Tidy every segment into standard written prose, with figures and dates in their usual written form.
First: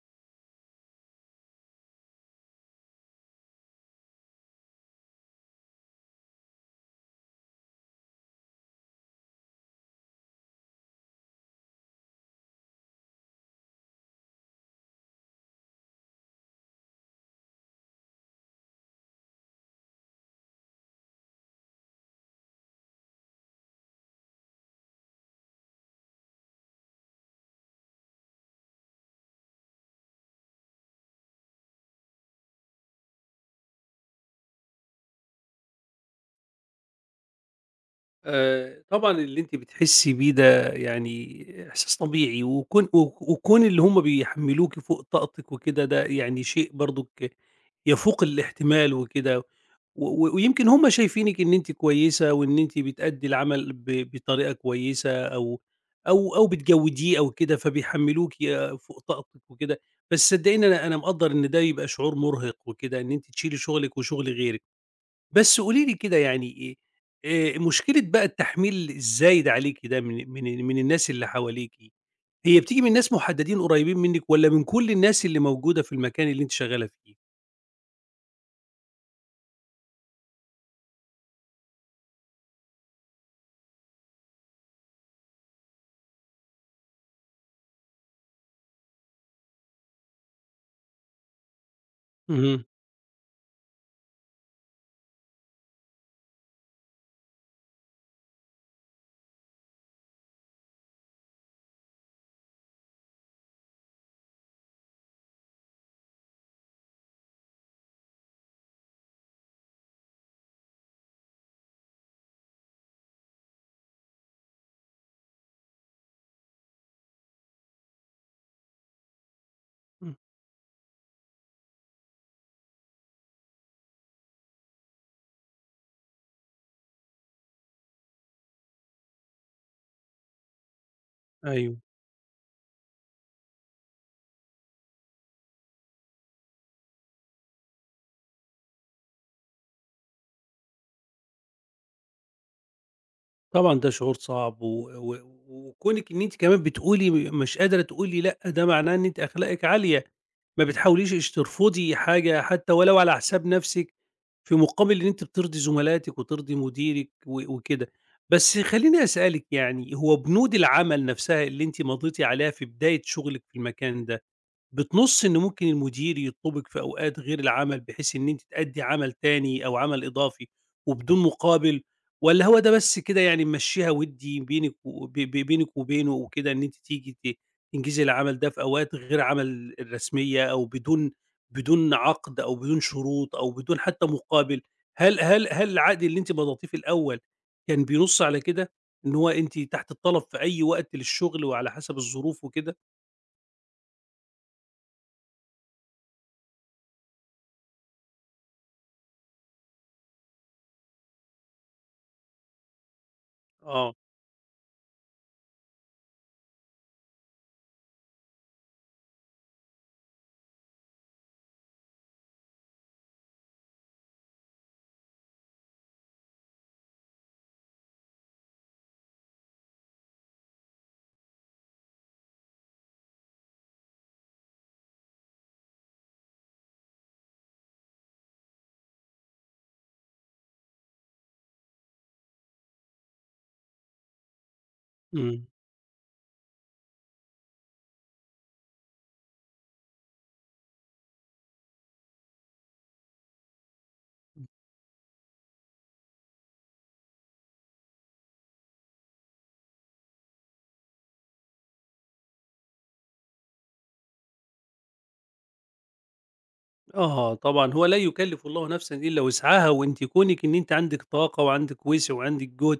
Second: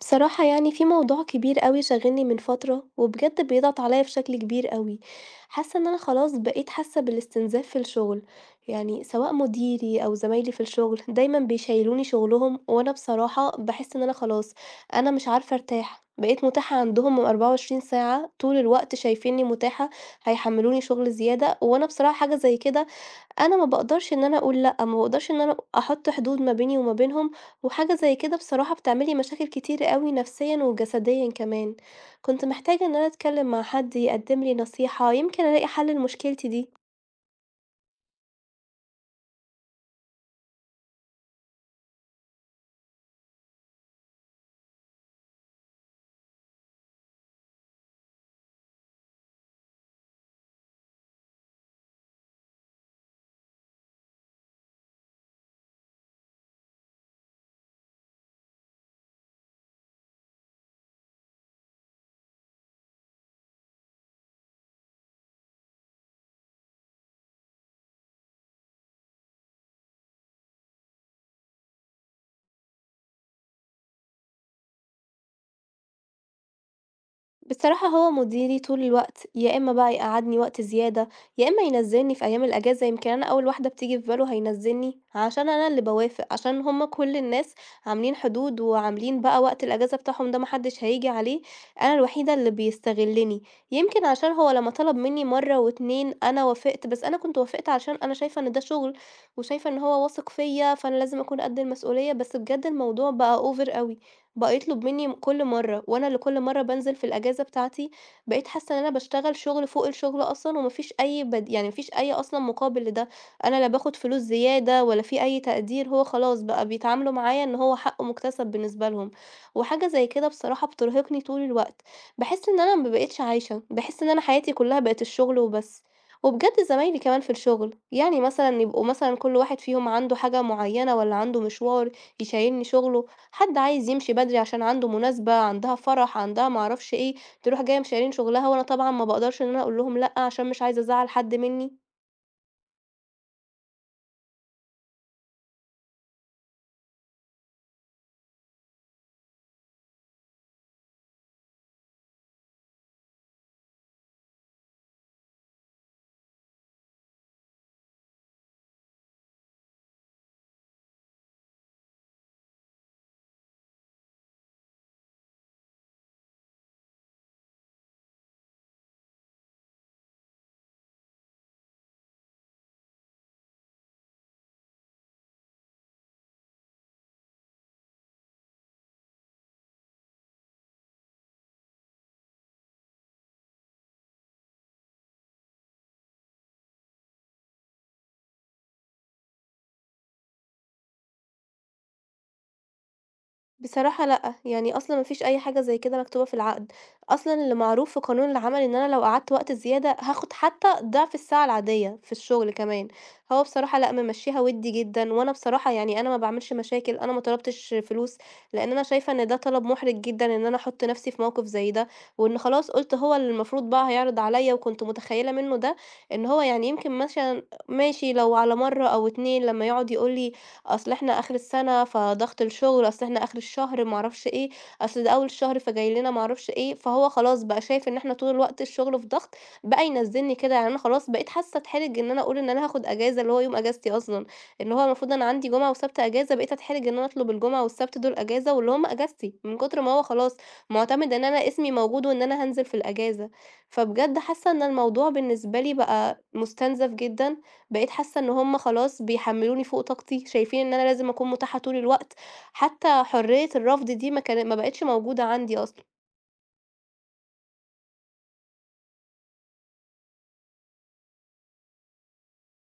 بصراحة يعني في موضوع كبير أوي شاغلني من فترة، وبجد بيضغط عليَّ بشكل كبير أوي، حاسة إن أنا خلاص بقيت حاسة بالاستنزاف في الشغل، يعني سواء مديري أو زمايلي في الشغل دايمًا بيشيلوني شغلهم، وأنا بصراحة باحس إن أنا خلاص أنا مش عارفة أرتاح، بقيت متاحة عندهم 24 ساعة طول الوقت شايفيني متاحة، هيحملوني شغل زيادة، وأنا بصراحة حاجة زي كده أنا ما باقدرش إن أنا أقول لأ، ما باقدرش إن أنا أحط حدود ما بيني وما بينهم، وحاجة زي كده بصراحة بتعمل لي مشاكل كتيرة أوي نفسيًا وجسديًا كمان، كنت محتاجة إن أنا أتكلم مع حد يقدم لي نصيحة، يمكن ألاقي حل لمشكلتي دي. طبعًا اللي أنتِ بتحسي بيه ده يعني إحساس طبيعي، وكون اللي هم بيحمّلوكِ فوق طاقتِك وكده ده يعني شيء برضُك يفوق الاحتمال وكده، و و ويمكن هم شايفينِك إن أنتِ كويسة وإن أنتِ بتأدّي العمل بطريقة كويسة أو بتجوّديه أو كده، فوق طاقتِك وكده. بس صدّقيني أنا مقدّر إن ده يبقى شعور مُرهق وكده، إن أنتِ تشيلي شغلِك وشغل غيرِك. بس قولي لي كده يعني إيه. مشكلة بقى التحميل الزايد عليكِ ده من الناس اللي حواليكِ، هي بتيجي من ناس محددين قريبين منِّك والّا من كل الناس اللي موجودة في المكان اللي أنتِ شغالة فيه؟ بصراحة هو مديري طول الوقت، يا إما بقى يقعّدني وقت زيادة، يا إما ينزّلني في أيام الأجازة، يمكن أنا أول واحدة بتيجي في باله هينزّلني، عشان أنا اللي باوافق، عشان هم كل الناس عاملين حدود وعاملين بقى وقت الأجازة بتاعهم ده ما حدش هييجي عليه، أنا الوحيدة اللي اهم. بيستغلّني، يمكن عشان هو لمّا طلب منّي مرّة و2 أنا وافقت، بس أنا كنت وافقت عشان أنا شايفة إن ده شغل، وشايفة إن هو واثق فيّا، فأنا لازم أكون قد المسؤولية، بس بجد الموضوع بقى over أوي. بقى يطلب منّي كل مرّة، وأنا اللي كل مرّة بانزل في الأجازة بتاعتي بقيت حاسّة إن أنا باشتغل شُغل فوق الشُغل أصلًا وما فيش أي بد يعني ما فيش أي أصلًا مقابل لده، أنا لا باخُد فلوس زيادة ولا في أي تقدير، هو خلاص بقى بيتعاملوا معايا إن هو حقّه مُكتسب بالنسبة لهم، وحاجة زي إمم. كده بصراحة بترهقني طول الوقت، باحس إن أنا ما بقيتش عايشة، باحس إن أنا حياتي كُلّها بقت الشُغل وبس، وبجد زمايلي كمان في الشُغل، يعني مثلًا يبقوا مثلًا كل واحد فيهم عنده حاجة معيّنة والّا عنده أيوه. مشوار يشيّلني شُغله، حد عايز يمشي بدري عشان عنده مناسبة، عندها فرح، عندها ما أعرفش إيه، تروح جاية مشيّلين شغلها وأنا طبعًا ما باقدرش إن أنا أقول لهم لأ، عشان مش عايزة أزعّل حد منّي. طبعًا ده شعور صعب و و وكونِك إن أنتِ كمان بتقولي مش قادرة تقولي لأ، ده معناه إن أنتِ أخلاقِك عالية، ما بتحاوليش ترفضي حاجة حتى ولو على حساب نفسِك، في مقابل إن أنتِ بترضي زملاتِك وترضي مديرِك وكده. بس خلّيني أسألِك، يعني هو بنود العمل نفسها اللي أنتِ مضيتِ عليها في بداية شغلِك في المكان ده بتنُص إن ممكن المدير يطلبِك في أوقات غير العمل، بحيث إن أنتِ تأدّي عمل تاني أو عمل إضافي وبدون مقابل، والّا هو ده بس كده يعني ممشّيها وِدّي بينِك وب ب بينِك وبينه وكده إن أنتِ تيجي تنجزي العمل ده في أوقات غير عمل الرسمية أو بدون عقد أو بدون شروط أو بدون حتى مقابل؟ هل العقد اللي أنتِ مضيتيه في الأول كان بينُص على كده؟ إن هو أنتِ تحت الطلب في أي وقت للشغل وعلى حسب الظروف وكده؟ بصراحة لأ، يعني أصلًا ما فيش أي حاجة زي كده مكتوبة في العقد، أصلًا اللي معروف في قانون العمل إن أنا لو قعدت وقت زيادة هاخد حتى ضعف الساعة العادية في الشغل كمان، هو بصراحة لأ آه. ممشيها وِدّي جدًا، وأنا بصراحة يعني أنا ما باعملش مشاكل، أنا ما طلبتش فلوس، لأن أنا شايفة إن ده طلب محرج جدًا إن أنا أحط نفسي في موقف زي ده، وإن خلاص قُلت هو اللي المفروض بقى هيعرض عليَّ، وكنت متخيلة منه ده إن هو يعني يمكن مثلًا ماشي لو على مرة أو 2 لما يقعد يقول لي أصل إحنا آخر السنة فضغط الشغل، أصل إحنا آخر الشهر ما أعرفش إيه، أصل ده أول الشهر فجاي لنا ما أعرفش إيه، فهو خلاص بقى شايف إن إحنا طول الوقت الشغل في ضغط، بقى ينزّلني كده، يعني أنا خلاص بقيت حاسة أتحرج إن أنا أقول إن أنا هاخد إجازة اللي هو يوم إجازتي أصلًا، اللي هو المفروض أنا إمم. عندي جمعة وسبت إجازة، بقيت أتحرج إن أنا أطلب الجمعة والسبت دول إجازة واللي هم إجازتي، من كتر ما هو خلاص مُعتمد إن أنا اسمي موجود وإن أنا هانزل في الإجازة، فبجد حاسة إن الموضوع بالنسبة لي بقى مُستنزف جدًا بقيت حاسة إن هُم خلاص بيحمّلوني فوق طاقتي، شايفين إن أنا لازم أكون مُتاحة طول الوقت، حتى حرية الرفض دي ما كان ما بقِتش موجودة عندي أصلًا. آه طبعًا، هو لا يكلّف الله نفسًا إلا وسعها، وأنتِ كونِك إن أنتِ عندِك طاقة وعندِك وِسع وعندِك جُهد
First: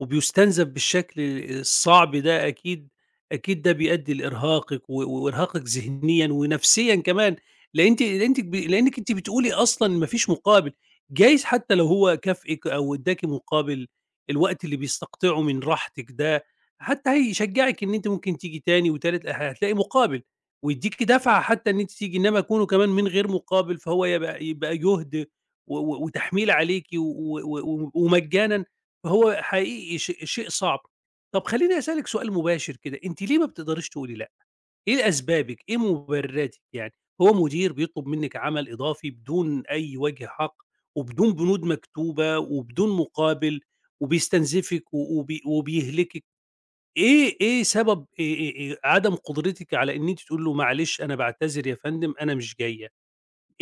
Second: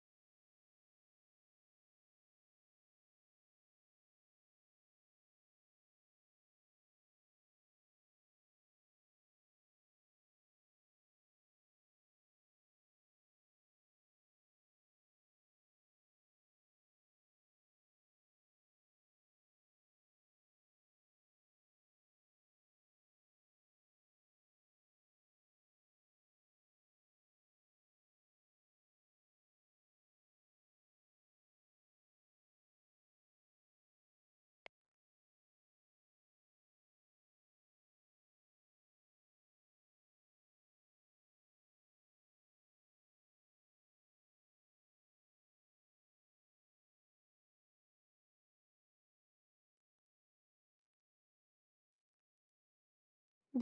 وبيُستنزف بالشكل الصعب ده أكيد، أكيد ده بيؤدّي وإرهاقِك ذهنيًا ونفسيًا كمان، لإنِّك أنتِ بتقولي أصلًا ما فيش مقابل، جايز حتى لو هو كافئِك أو ادّاكِ مقابل الوقت اللي بيستقطعه من راحتِك ده، حتى هيشجّعِك إن أنتِ ممكن تيجي تاني وتالت، هتلاقي مقابل. ويدّيكِ دَفعة حتى إن أنتِ تيجي، إنما كونه كمان من غير مقابل فهو يبقى جهد و و وتحميل عليكِ و و و ومجانًا، فهو حقيقي شيء صعب. طب خلّيني أسألِك سؤال مباشر كده، أنتِ ليه ما بتقدريش تقولي لأ؟ إيه أسبابِك، إيه مُبرراتِك يعني؟ هو مدير بيطلب منِّك عمل إضافي بدون أي وجه حق وبدون بنود مكتوبة وبدون مقابل وبيستنزفِك و وبي وبيهلكِك. إيه سبب عدم قدرتِك على إن أنتِ تقولي له معلش أنا باعتذر يا فندم أنا مش جاية،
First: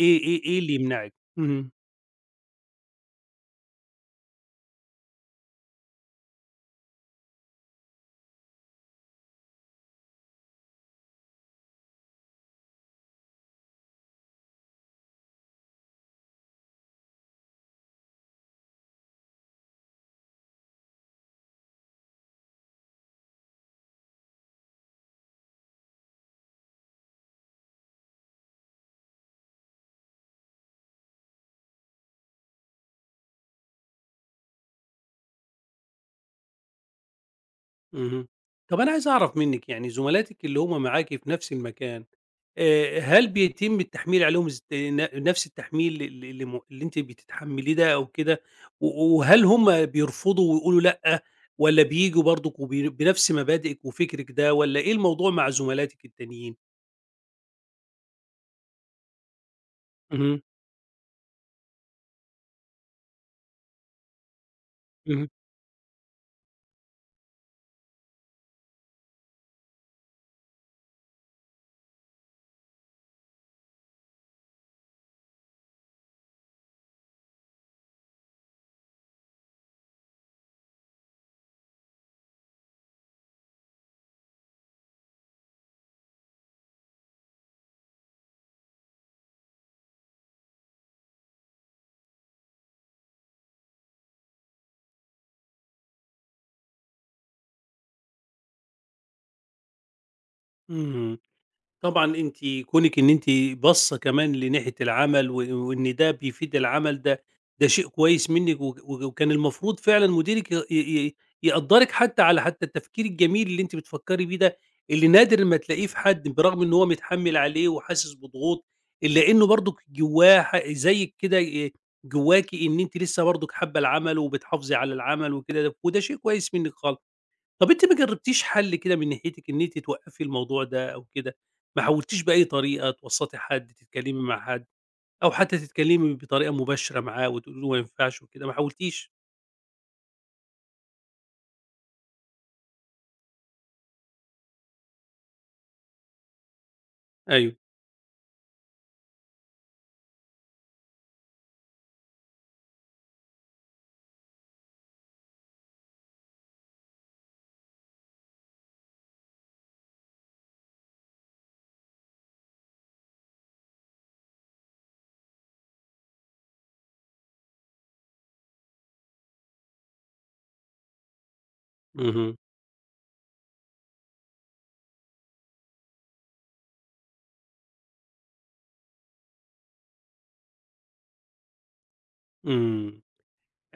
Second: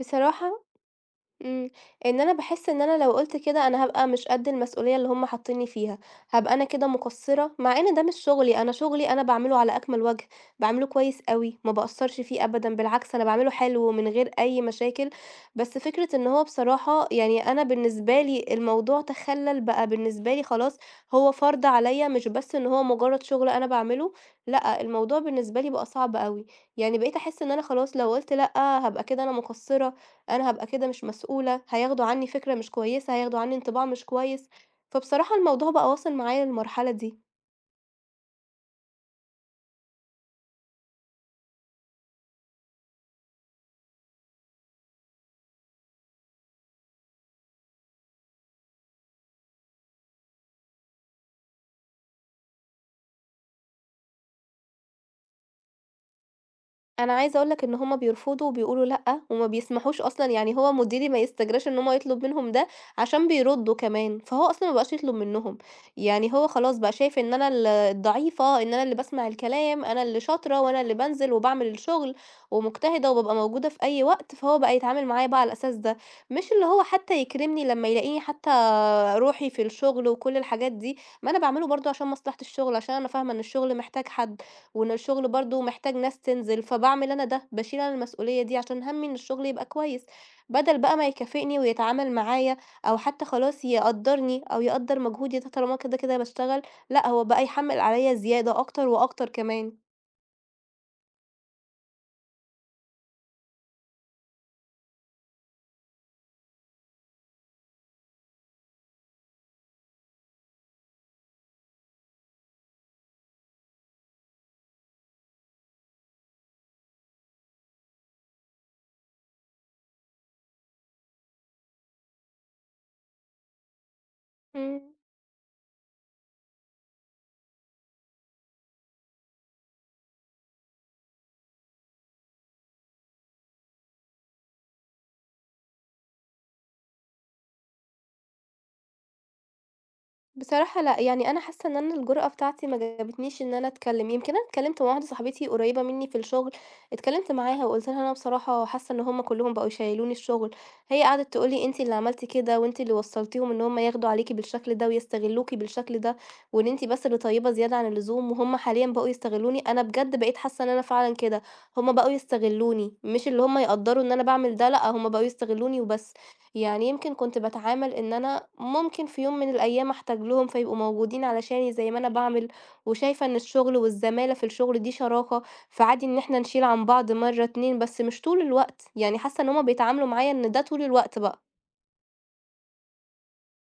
إيه إيه إيه اللي يمنعِك؟ إمم، اهم. إن أنا باحس إن أنا لو قُلت كده أنا هابقى مش قد المسؤولية اللي هُم حاطينّي فيها، هابقى أنا كده مقصّرة، مع إن ده مش شغلي، أنا شغلي أنا باعمله على أكمل وجه، باعمله كويس أوي، ما باقصّرش فيه أبدًا، بالعكس أنا باعمله حلو ومن غير أي مشاكل، بس فكرة إن هو بصراحة يعني أنا بالنسبة لي الموضوع تخلّل بقى بالنسبة لي خلاص هو فرض عليّا، مش بس إن هو مجرّد شغل أنا باعمله، لأ، الموضوع بالنسبة لي بقى صعب أوي، يعني بقيت أحس إن أنا خلاص لو قُلت لأ هابقى كده أنا مقصّرة، أنا هابقى كده مش مسؤولة، هياخدوا عني فكرة مش كويسة، هياخدوا عني انطباع مش كويس، فبصراحة الموضوع بقى واصل معايا للمرحلة دي، اهم. طب أنا عايز أعرف منِّك، يعني زملاتِك اللي هم معاكِ في نفس المكان، هل بيتم التحميل عليهم ز ن نفس التحميل ال اللي م اللي أنتِ بتتحمليه ده أو كده، و وهل هم بيرفضوا ويقولوا لأ، والّا بييجوا برضك بنفس مبادئِك وفكرِك ده، والّا إيه الموضوع مع زملاتِك التانيين؟ أنا عايزة أقول لك إن هُم بيرفضوا وبيقولوا لأ، وما بيسمحوش أصلًا اهم. يعني هو مديري ما يستجراش إن هو يطلب منهم ده، عشان بيردوا كمان، فهو أصلًا ما بقاش يطلب اهم. منهم، يعني هو خلاص بقى شايف إن أنا الضعيفة، إن أنا اللي باسمع الكلام، أنا اللي شاطرة وأنا اللي بانزل وباعمل الشغل، ومجتهدة وبابقى موجودة في أي وقت، فهو بقى يتعامل معايا بقى على الأساس ده، مش اللي هو حتى يكرمني لمّا يلاقيني حتى روحي في الشغل وكل الحاجات دي، ما أنا باعمله برضه عشان مصلحة الشغل، عشان أنا فاهمة إن الشغل محتاج حد، وإن الشغل برضه محتاج ناس تنزل، فباعمل أنا ده، باشيل أنا المسؤولية دي عشان هَمّي إن الشغل يبقى كويس، بدل بقى ما يكافئني ويتعامل معايا أو حتى خلاص يقدّرني أو يقدّر مجهودي ده طالما كده، كده باشتغل، لأ هو بقى يحمّل عليَّ زيادة أكتر وأكتر كمان. اهم. طبعًا أنتِ كونِك إن أنتِ باصّة كمان لناحية العمل وإن ده بيفيد العمل ده، ده شيء كويس منِّك وك وك وكان المفروض فعلًا مديرِك ي ي يقدّرِك حتى على حتى التفكير الجميل اللي أنتِ بتفكّري بيه ده، اللي نادر ما تلاقيه في حد برغم إن هو متحمّل عليه وحاسس بضغوط، إلا إنه برضُك جوّاه زيِّك كده جواكِ إن أنتِ لسه برضُك حابّة العمل وبتحافظي إمم. على العمل وكده، وده شيء كويس منِّك خالص. طب أنتِ ما جرّبتيش حل كده من ناحيتِك إن أنتِ توقّفي الموضوع ده أو كده، ما حاولتيش بأي طريقة توسّطي حد، تتكلّمي مع حد، أو حتى تتكلّمي بطريقة مباشرة معاه وتقولي له ما ينفعش وكده، ما حاولتيش؟ بصراحة لأ، يعني أنا حاسة إن أنا الجرأة بتاعتي ما جابتنيش إن أنا أتكلم، يمكن أنا اتكلمت مع واحدة صاحبتي قريبة مني في الشغل، اتكلمت أيوه. معاها وقُلت لها: "أنا بصراحة حاسة إن هُم كلّهم بقوا يشيّلوني الشغل." هي قعدت تقول لي: "أنتِ اللي عملتِ كده، وأنتِ اللي وصّلتيهم إن هُم ياخدوا عليكِ بالشكل ده ويستغلوكِ بالشكل ده، وإن أنتِ بس اللي طيبة زيادة عن اللزوم، وهُم حاليًا بقوا يستغلوني." أنا بجد بقيت حاسة إن أنا فعلًا كده، هُم بقوا يستغلوني، مش اللي هُم يقدّروا إن أنا باعمل ده، لأ، هُم بقوا يستغلوني وبس. يعني يمكن كنت باتعامل إن أنا ممكن في يوم من الأيام أحتاج لهم فيبقوا موجودين علشاني زي ما أنا اهم. باعمل، وشايفة إن الشغل والزمالة في الشغل دي شراكة، فعادي إن إحنا نشيل عن بعض مرّة، 2 بس مش طول الوقت، يعني حاسة إن هُم بيتعاملوا معايا إن ده طول الوقت بقى. إمم.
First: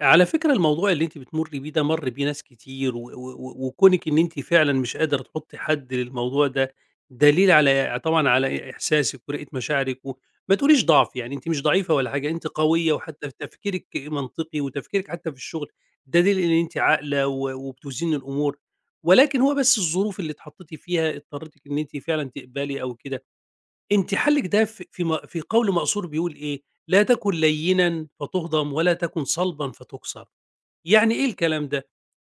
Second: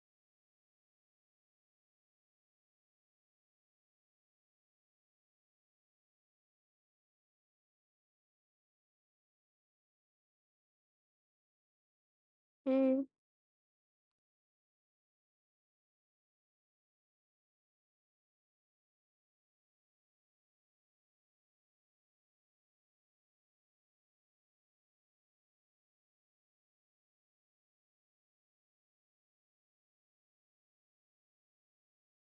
على فكرة الموضوع اللي أنتِ بتمُرّي بيه ده مَر بيه ناس كتير و و و وكونِك إن أنتِ فعلًا مش قادرة تحُطّي حد للموضوع ده، دليل على إيه؟ طبعًا على إيه؟ إحساسِك ورقة مشاعرِك. و ما تقوليش ضعف، يعني أنتِ مش ضعيفة ولا حاجة، أنتِ قوية إمم، وحتّى في تفكيرِك منطقي وتفكيرِك حتّى في الشغل ده دليل إن أنتِ عاقلة وبتوزني الأمور، ولكن هو بس الظروف اللي اتحطّيتِ فيها اضطرّتِك إن أنتِ فعلًا تقبلي أو كده. أنتِ حَلِّك ده في قول مقصور بيقول إيه، "لا تكن ليّنًا فتُهضم ولا تكن صلبًا فتُكسر." يعني إيه الكلام ده؟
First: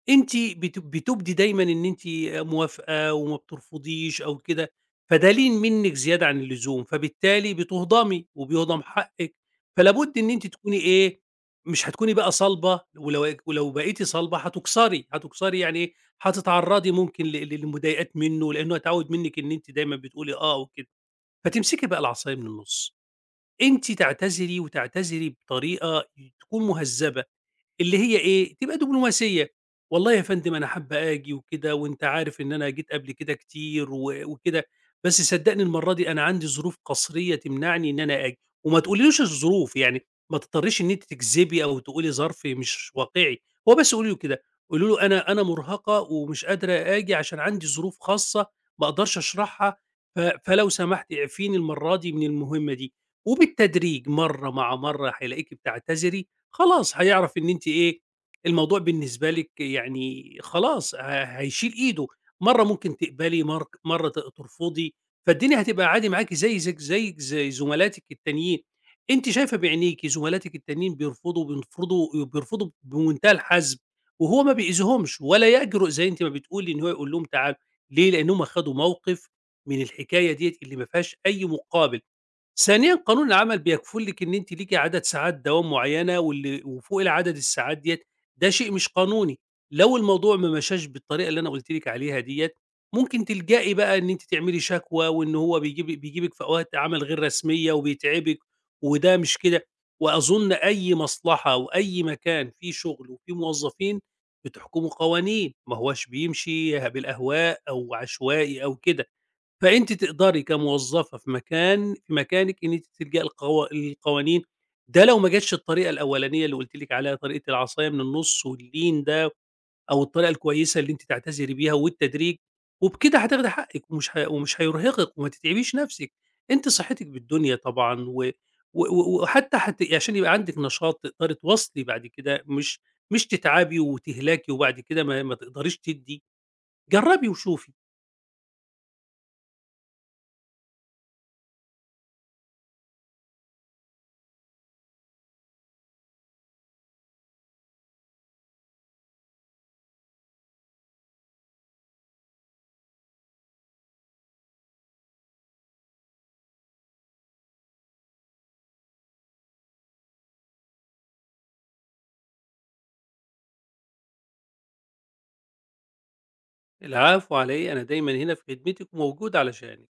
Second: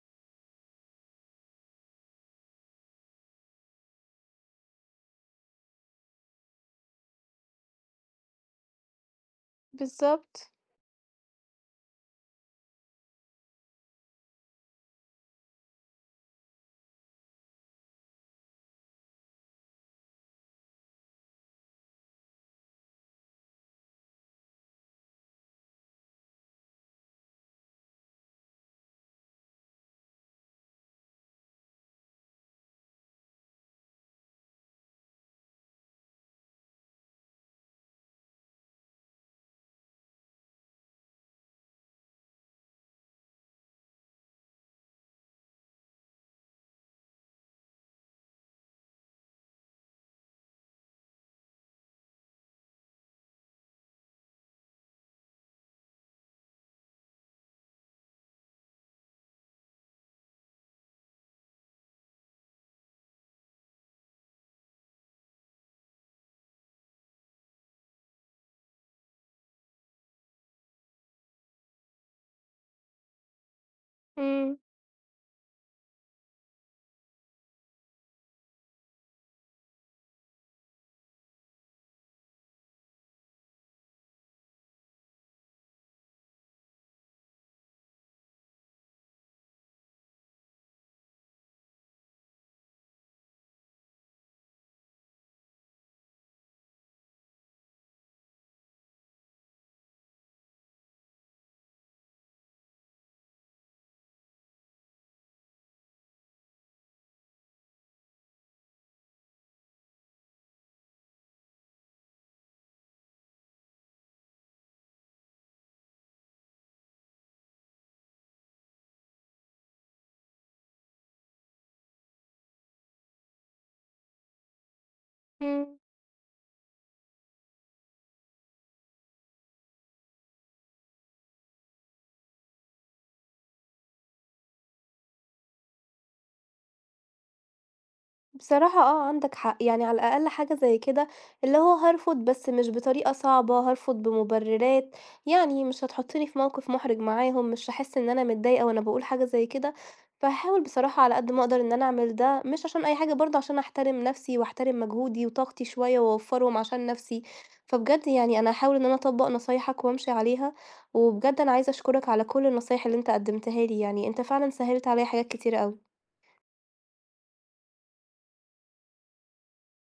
أنتِ بتُبدي دايمًا إن أنتِ موافقة وما بترفضيش أو كده، فده لين منِّك زيادة عن اللزوم، فبالتالي بتُهضمي وبيُهضم حقِّك، فلا بُد إن أنتِ بالضبط. تكوني إيه، مش هتكوني بقى صلبة ولو بقيتِ صلبة هتُكسري، هتُكسري يعني إيه، هتتعرّضي ممكن للمضايقات منّه لإنه هيتعوّد منِّك إن أنتِ دايمًا بتقولي آه وكده، فتمسكي بقى العصاية من النُص، أنتِ تعتذري وتعتذري بطريقة تكون مهذّبة. اللي هي إيه، تبقى دبلوماسية، "والله يا فندم أنا حابة آجي وكده وأنت عارف إن أنا جيت قبل كده كتير وكده، بس صدّقني المرّة دي أنا عندي ظروف قصرية تمنعني إن أنا آجي." وما تقوليلوش الظروف، يعني ما تضطريش إن أنتِ تكذبي أو تقولي ظرف مش واقعي، هو بس قولي له كده، قولي له: "أنا مُرهقة ومش قادرة آجي عشان عندي ظروف خاصة ما أقدرش أشرحها، فلو سمحتِ اعفيني المرّة دي من المهمة دي." وبالتدريج مرّة مع مرّة هيلاقيكِ بتعتذري، خلاص هيعرف إن أنتِ إيه، الموضوع بالنسبة لِك يعني خلاص هيشيل إيده، مرّة ممكن تقبلي، مرّة ترفضي، فالدنيا هتبقى عادي معاكِ زي زيك زيك زي زملاتِك التانيين، أنتِ شايفة بعينيكِ زملاتِك التانيين بيرفضوا بمنتهى الحزم، وهو ما إمم، بيأذيهمش ولا يجرؤ زي أنتِ ما بتقولي إن هو يقول لهم تعالوا، ليه؟ لأنهم أخدوا موقف من الحكاية ديّة اللي ما فيهاش أي مقابل. ثانيًا قانون العمل بيكفل لِك إن أنتِ ليكِ عدد ساعات دوام معيّنة واللي وفوق العدد الساعات ديّة، ده شيء مش قانوني، لو الموضوع ما مشاش بالطريقة اللي أنا قُلت لِك عليها ديّة، ممكن تلجئي بقى إن أنتِ تعملي شكوى وإن هو بيجيبِك في أوقات عمل غير رسمية وبيتعبِك وده مش كده، وأظن أي مصلحة وأي مكان فيه شغل وفيه موظفين بتحكمه قوانين، ما هواش بيمشي بالأهواء أو عشوائي أو كده. فأنتِ تقدري كموظفة في مكانِك إن أنتِ تلجئي القوا للقوانين، ده لو ما جاتش الطريقة الأولانية اللي قُلت لِك عليها، طريقة العصاية من النُص واللين ده أو الطريقة الكويسة اللي أنتِ تعتذري بيها والتدريج، وبكده هتاخدي حقِّك ومش هيرهقِك وما تتعبيش إمم. نَفْسِك. أنتِ صحتِك بالدنيا طبعًا، و و و وحتى عشان يبقى عندِك نشاط تقدري تواصلي بعد كده، مش تتعبي وتهلكي وبعد كده ما تقدريش تدّي، جرّبي وشوفي. بصراحة آه، عندك حق، يعني على الأقل حاجة زي كده اللي هو هارفض بس مش بطريقة صعبة، هارفض بمبررات، يعني مش هتحطني في موقف محرج معاهم، مش هاحس إن أنا متضايقة وأنا باقول حاجة زي كده، فهاحاول بصراحة على قد ما أقدر إن أنا أعمل ده، مش عشان أي حاجة برضه عشان أحترم نفسي وأحترم مجهودي وطاقتي شوية وأوفّرهم عشان نفسي، فبجد يعني أنا هاحاول إن أنا أطبّق نصايحك وأمشي عليها، وبجد أنا عايزة أشكرك على كل النصايح اللي أنت قدّمتها لي، يعني أنت فعلًا سهّلت عليّا حاجات كتيرة أوي. العفو، علي أنا دايما هنا في خدمتك وموجود علشانك.